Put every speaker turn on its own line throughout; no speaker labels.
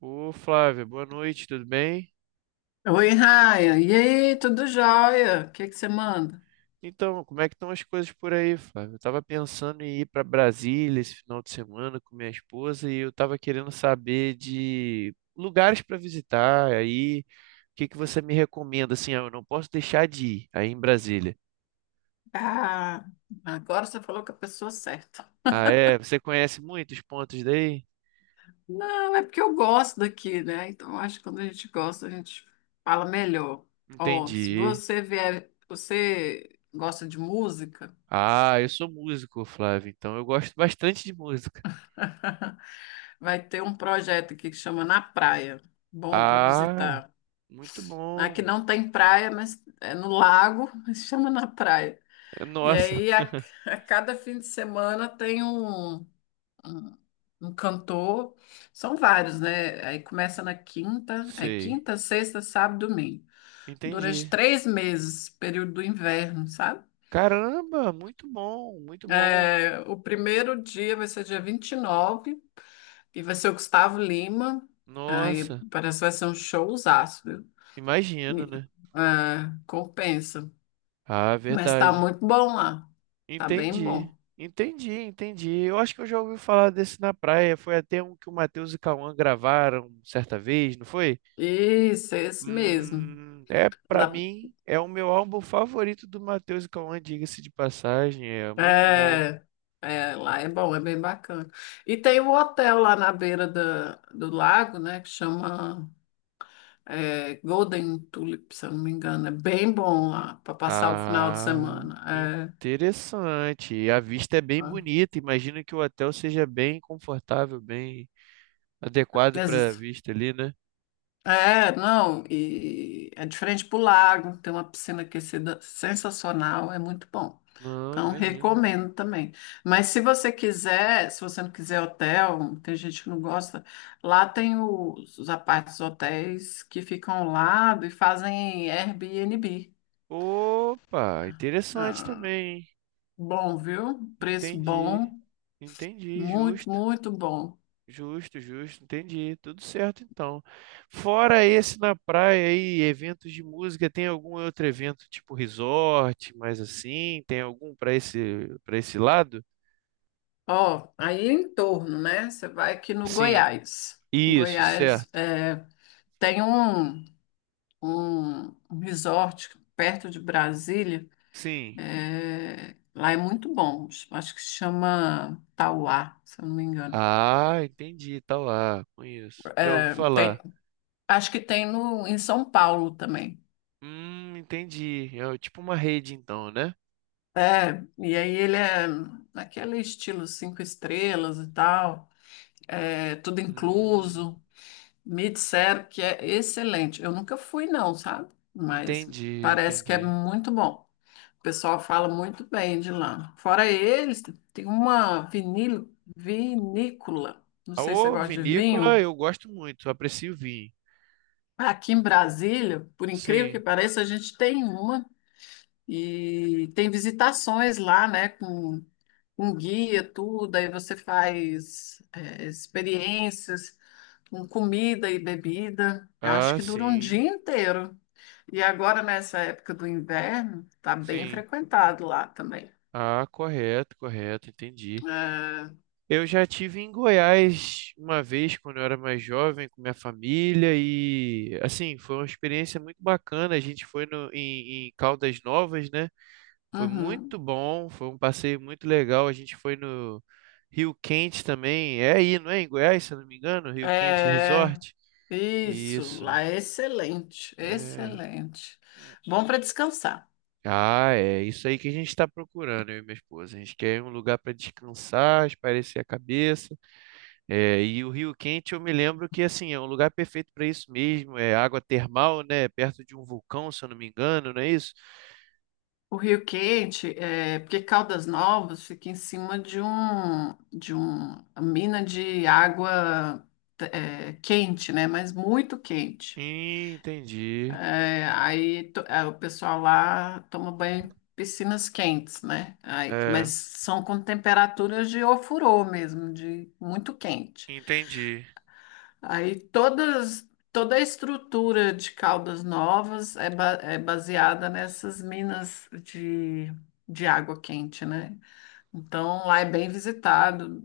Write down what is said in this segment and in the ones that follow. Ô Flávia, boa noite, tudo bem?
Oi, Raia. E aí, tudo jóia? O que é que você manda?
Então, como é que estão as coisas por aí, Flávia? Eu estava pensando em ir para Brasília esse final de semana com minha esposa e eu estava querendo saber de lugares para visitar. Aí, o que que você me recomenda? Assim, eu não posso deixar de ir aí em Brasília.
Ah, agora você falou com a pessoa certa.
Ah, é? Você conhece muitos pontos daí?
Não, é porque eu gosto daqui, né? Então, eu acho que quando a gente gosta, a gente fala melhor. Ó, se
Entendi.
você vier, você gosta de música,
Ah, eu sou músico, Flávio. Então eu gosto bastante de música.
vai ter um projeto aqui que chama Na Praia. Bom para
Ah,
visitar.
muito
Aqui
bom.
não tem praia, mas é no lago, mas chama Na Praia.
É,
E
nossa,
aí, a cada fim de semana tem um um cantor, são vários, né? Aí começa na quinta, é
sei.
quinta, sexta, sábado, domingo. Durante
Entendi.
três meses, período do inverno, sabe?
Caramba, muito bom, muito bom.
É, o primeiro dia vai ser dia 29, e nove, e vai ser o Gustavo Lima. Aí
Nossa,
parece que vai ser um showzaço, viu?
imagino,
Me-
né?
é, compensa.
Ah,
Mas tá
verdade.
muito bom lá. Tá bem
Entendi,
bom.
entendi, entendi. Eu acho que eu já ouvi falar desse na praia. Foi até um que o Matheus e Cauã gravaram certa vez, não foi?
Isso, é esse mesmo.
É, pra
Dá
mim, é o meu álbum favorito do Matheus e Cauã, diga-se de passagem. É muito bom.
é, é, lá é bom, é bem bacana. E tem um hotel lá na beira do lago, né, que chama é, Golden Tulip, se eu não me engano. É bem bom lá para passar o final de
Ah,
semana.
interessante. A vista é bem
É, é.
bonita. Imagino que o hotel seja bem confortável, bem adequado para vista ali, né?
É, não, e é diferente pro lago, tem uma piscina aquecida sensacional, é muito bom.
Não,
Então,
imagino.
recomendo também. Mas se você não quiser hotel, tem gente que não gosta, lá tem os apartes hotéis que ficam ao lado e fazem Airbnb.
Opa, interessante
Ah,
também, hein?
bom, viu? Preço
Entendi.
bom,
Entendi,
muito,
justo.
muito bom.
Justo, justo, entendi. Tudo certo então. Fora esse na praia aí, eventos de música, tem algum outro evento tipo resort, mais assim? Tem algum para esse lado?
Ó, aí é em torno, né? Você vai aqui no
Sim.
Goiás.
Isso,
Goiás
certo.
é, tem um resort perto de Brasília.
Sim.
É, lá é muito bom. Acho que se chama Tauá, se eu não me engano.
Ah, entendi, tá lá, conheço. Já ouvi
É, tem-
falar.
acho que tem no, em São Paulo também.
Entendi. É tipo uma rede, então, né?
É, e aí ele é naquele estilo cinco estrelas e tal, é, tudo
Hum,
incluso. Me disseram que é excelente. Eu nunca fui, não, sabe? Mas
entendi,
parece que é
entendi.
muito bom. O pessoal fala muito bem de lá. Fora eles, tem uma vinícola. Não
A
sei se você
ô,
gosta de
vinícola
vinho.
eu gosto muito, aprecio vinho.
Aqui em Brasília, por incrível que
Sim.
pareça, a gente tem uma e tem visitações lá, né? Com guia, tudo. Aí você faz é, experiências com comida e bebida. Eu acho
Ah,
que dura um dia
sim,
inteiro. E agora, nessa época do inverno, tá bem
sim.
frequentado lá também.
Ah, correto, correto, entendi. Eu já tive em Goiás uma vez quando eu era mais jovem com minha família e assim, foi uma experiência muito bacana. A gente foi no, em, em Caldas Novas, né? Foi muito
Uhum.
bom, foi um passeio muito legal. A gente foi no Rio Quente também. É aí, não é? Em Goiás, se eu não me engano, Rio Quente
É,
Resort.
isso,
Isso.
lá é excelente,
É.
excelente. Bom para descansar.
Ah, é isso aí que a gente está procurando, eu e minha esposa. A gente quer um lugar para descansar, espairecer a cabeça. É, e o Rio Quente, eu me lembro que assim é um lugar perfeito para isso mesmo. É água termal, né? Perto de um vulcão, se eu não me engano, não é isso?
O Rio Quente, é, porque Caldas Novas fica em cima uma mina de água é, quente, né? Mas muito quente.
Entendi.
É, é, o pessoal lá toma banho em piscinas quentes, né? Aí, mas
É,
são com temperaturas de ofurô mesmo, de muito quente.
entendi.
Toda a estrutura de Caldas Novas é, é baseada nessas minas de água quente, né? Então lá é bem visitado,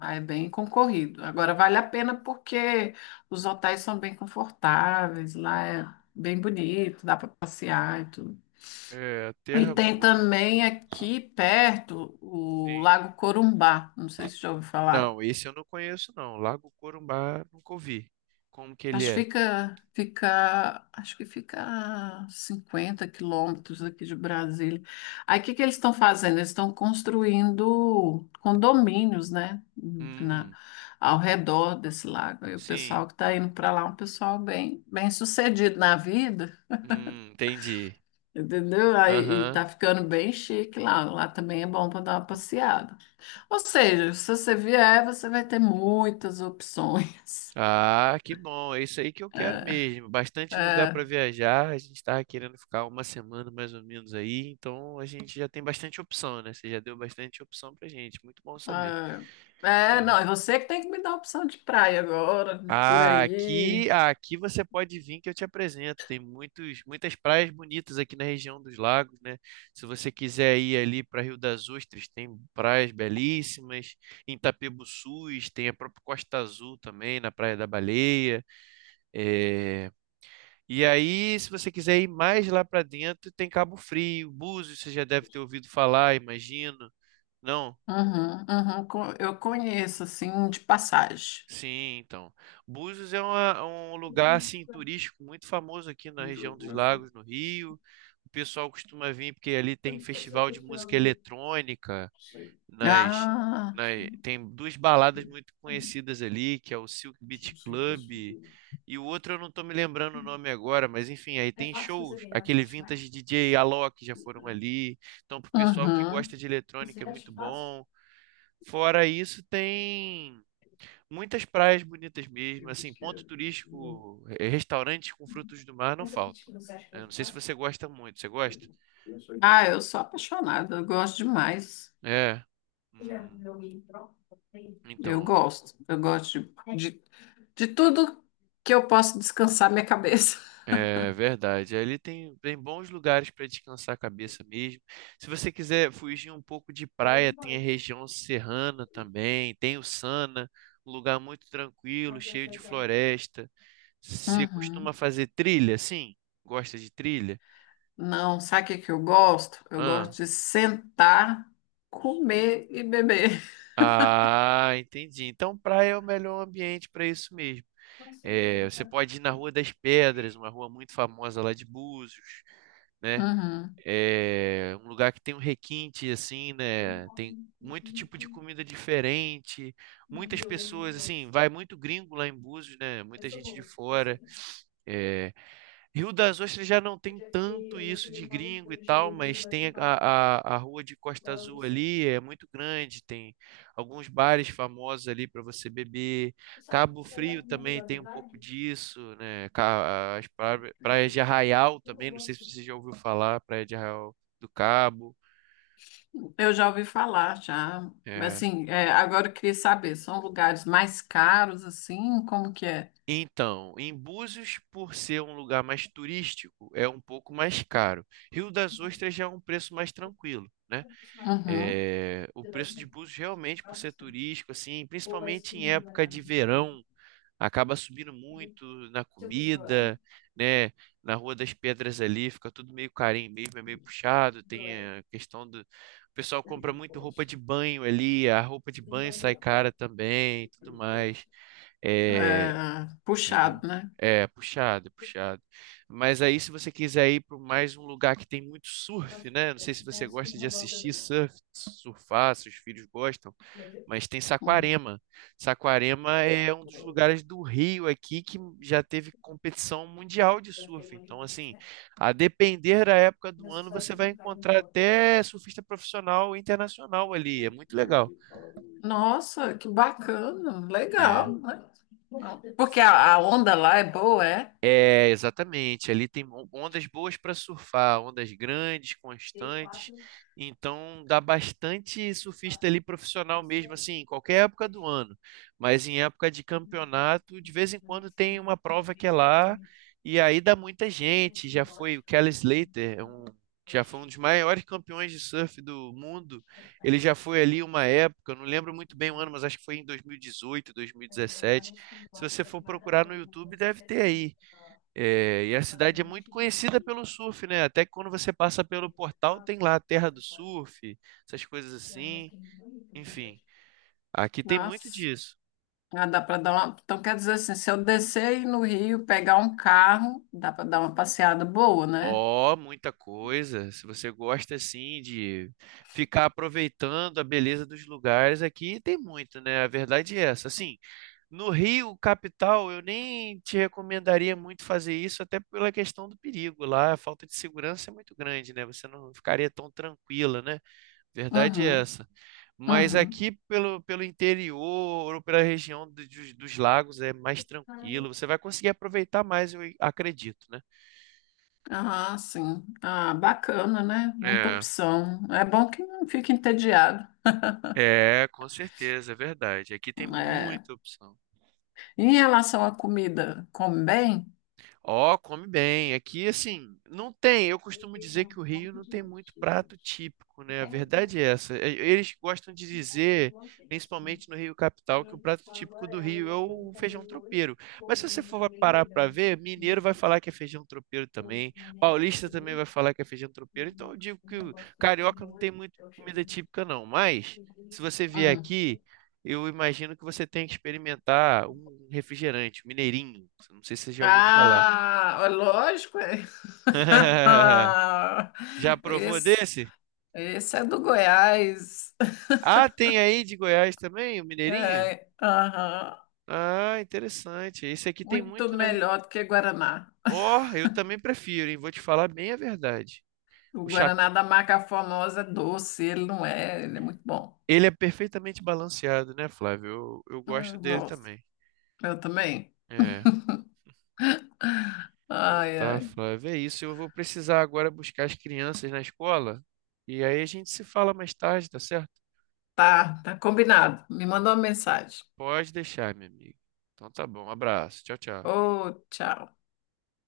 lá é bem concorrido. Agora vale a pena porque os hotéis são bem confortáveis, lá é bem bonito, dá para passear e tudo.
É,
E
terra
tem
boa.
também aqui perto o
Sim.
Lago Corumbá, não sei se já ouviu falar.
Não, esse eu não conheço, não. Lago Corumbá, nunca ouvi. Como que ele
Acho que
é?
acho que fica a 50 quilômetros aqui de Brasília. Aí o que que eles estão fazendo? Eles estão construindo condomínios, né, na,
Hum,
ao redor desse lago. Aí o
sim.
pessoal que está indo para lá é um pessoal bem sucedido na vida,
Entendi.
entendeu? Aí e
Aham.
tá ficando bem chique lá. Lá também é bom para dar uma passeada. Ou seja, se você vier, você vai ter muitas opções.
Ah, que bom. É isso aí que eu quero mesmo. Bastante lugar para viajar. A gente estava querendo ficar uma semana mais ou menos aí, então a gente já tem bastante opção, né? Você já deu bastante opção pra gente. Muito bom saber.
Ah, é,
É.
não, é você que tem que me dar a opção de praia agora, por aí.
Ah, aqui você pode vir que eu te apresento. Tem muitas praias bonitas aqui na região dos lagos, né? Se você quiser ir ali para Rio das Ostras, tem praias belíssimas. Em Itapebuçus tem a própria Costa Azul também, na Praia da Baleia. É, e aí, se você quiser ir mais lá para dentro, tem Cabo Frio, Búzios, você já deve ter ouvido falar, imagino. Não?
Uhum, uhum, eu conheço, assim, de passagem.
Sim, então. Búzios é um lugar assim turístico muito famoso aqui na região dos Lagos, no Rio. O pessoal costuma vir porque ali tem festival de música eletrônica, nas,
Ah,
tem duas baladas muito conhecidas ali, que é o Silk Beat Club e o outro eu não estou me lembrando o nome agora, mas enfim, aí tem shows, aquele vintage DJ Alok já foram ali. Então, pro pessoal que
uhum.
gosta de eletrônica é muito bom. Fora isso, tem muitas praias bonitas mesmo, assim, ponto turístico, restaurantes com frutos do mar não faltam, né? Não sei se você gosta muito, você gosta?
Ah, eu sou apaixonada, eu gosto demais.
É. Hum, então,
Eu gosto de, de tudo que eu posso descansar minha cabeça.
é verdade. Ali tem bons lugares para descansar a cabeça mesmo. Se você quiser fugir um pouco de praia, tem a região serrana também, tem o Sana, um lugar muito tranquilo, cheio de floresta. Você costuma
Uhum.
fazer trilha, sim? Gosta de trilha?
Não, sabe o que que eu gosto? Eu gosto de sentar, comer e beber.
Ah, entendi. Então, praia é o melhor ambiente para isso mesmo. É, você pode ir na Rua das Pedras, uma rua muito famosa lá de Búzios, né?
Uhum.
É um lugar que tem um requinte, assim, né? Tem muito tipo de comida diferente, muitas pessoas, assim, vai muito gringo lá em Búzios, né? Muita gente de fora. É, Rio das Ostras já não tem tanto isso de gringo e tal, mas tem a rua de Costa Azul ali, é muito grande, tem alguns bares famosos ali para você beber. Cabo Frio também tem um pouco disso, né? Praias de Arraial também, não sei se você já ouviu falar, Praia de Arraial do Cabo.
Eu já ouvi falar, já. Mas
É.
assim, é, agora eu queria saber, são lugares mais caros, assim, como que é?
Então, em Búzios, por ser um lugar mais turístico, é um pouco mais caro. Rio das Ostras já é um preço mais tranquilo, né?
Uhum.
É, o preço de Búzios realmente, por ser turístico, assim, principalmente em época de verão, acaba subindo muito na comida, né? Na Rua das Pedras ali, fica tudo meio carinho mesmo, é meio puxado. Tem a questão do. O pessoal compra muito roupa de banho ali, a roupa de banho sai cara também, e tudo mais. É,
É, puxado,
entendeu?
né?
É, puxado, é puxado. Mas aí, se você quiser ir para mais um lugar que tem muito surf, né? Não sei se você gosta de assistir surf, surfar, seus filhos gostam, mas tem
Hum.
Saquarema. Saquarema é um dos lugares do Rio aqui que já teve competição mundial de surf. Então, assim, a depender da época do ano, você vai encontrar até surfista profissional internacional ali. É muito legal.
Nossa, que bacana,
É.
legal, né? Porque a onda lá é boa, é?
É, exatamente. Ali tem ondas boas para surfar, ondas grandes, constantes. Então dá bastante surfista ali profissional mesmo, assim, em qualquer época do ano. Mas em época de campeonato, de vez em quando tem uma prova que é lá, e aí dá muita gente. Já foi o Kelly Slater, já foi um dos maiores campeões de surf do mundo. Ele já foi ali uma época, eu não lembro muito bem o ano, mas acho que foi em 2018, 2017. Se você for procurar no YouTube, deve ter aí. É, e a cidade é muito conhecida pelo surf, né? Até que quando você passa pelo portal, tem lá a terra do surf, essas coisas assim. Enfim, aqui tem muito
Nossa,
disso.
ah, dá para dar uma. Então, quer dizer assim, se eu descer aí no Rio, pegar um carro, dá para dar uma passeada boa, né?
Ó, muita coisa. Se você gosta assim de ficar aproveitando a beleza dos lugares, aqui tem muito, né? A verdade é essa. Assim, no Rio, capital, eu nem te recomendaria muito fazer isso, até pela questão do perigo. Lá a falta de segurança é muito grande, né? Você não ficaria tão tranquila, né? Verdade é
Uhum,
essa. Mas
uhum.
aqui pelo interior ou pela região dos lagos é mais tranquilo. Você vai conseguir aproveitar mais, eu acredito, né?
Ah, sim. Ah, bacana, né? Muita
É,
opção. É bom que não fique entediado.
é, com certeza, é verdade. Aqui tem
É.
muita opção.
Em relação à comida, come bem?
Ó, come bem. Aqui, assim, não tem. Eu costumo dizer que o Rio não tem muito prato típico, né? A verdade é essa. E- eles gostam de dizer, principalmente no Rio Capital, que o prato típico do Rio é o feijão tropeiro. Mas se você for parar para ver, mineiro vai falar que é feijão tropeiro também. Paulista também vai falar que é feijão tropeiro. Então eu digo que o carioca não tem muito comida típica, não. Mas, se você vier
Hum.
aqui. Eu imagino que você tem que experimentar um refrigerante, um mineirinho. Não sei se você já ouviu falar.
Ah, é lógico. É.
Já provou
Esse,
desse?
esse é do Goiás.
Ah, tem aí de Goiás também, o Mineirinho?
É, aham.
Ah, interessante. Esse aqui tem
Muito
muito, né?
melhor do que Guaraná.
Ó, eu também prefiro, hein? Vou te falar bem a verdade.
O
O chap...
Guaraná da marca famosa é doce, ele não é, ele é muito bom.
Ele é perfeitamente balanceado, né, Flávio? Eu gosto
Eu
dele
gosto.
também.
Eu também.
É. Então
Ai,
tá,
ai.
Flávio. É isso. Eu vou precisar agora buscar as crianças na escola. E aí a gente se fala mais tarde, tá certo?
Tá, tá combinado. Me manda uma
Então
mensagem.
pode deixar, meu amigo. Então tá bom. Abraço. Tchau, tchau.
Ô, tchau.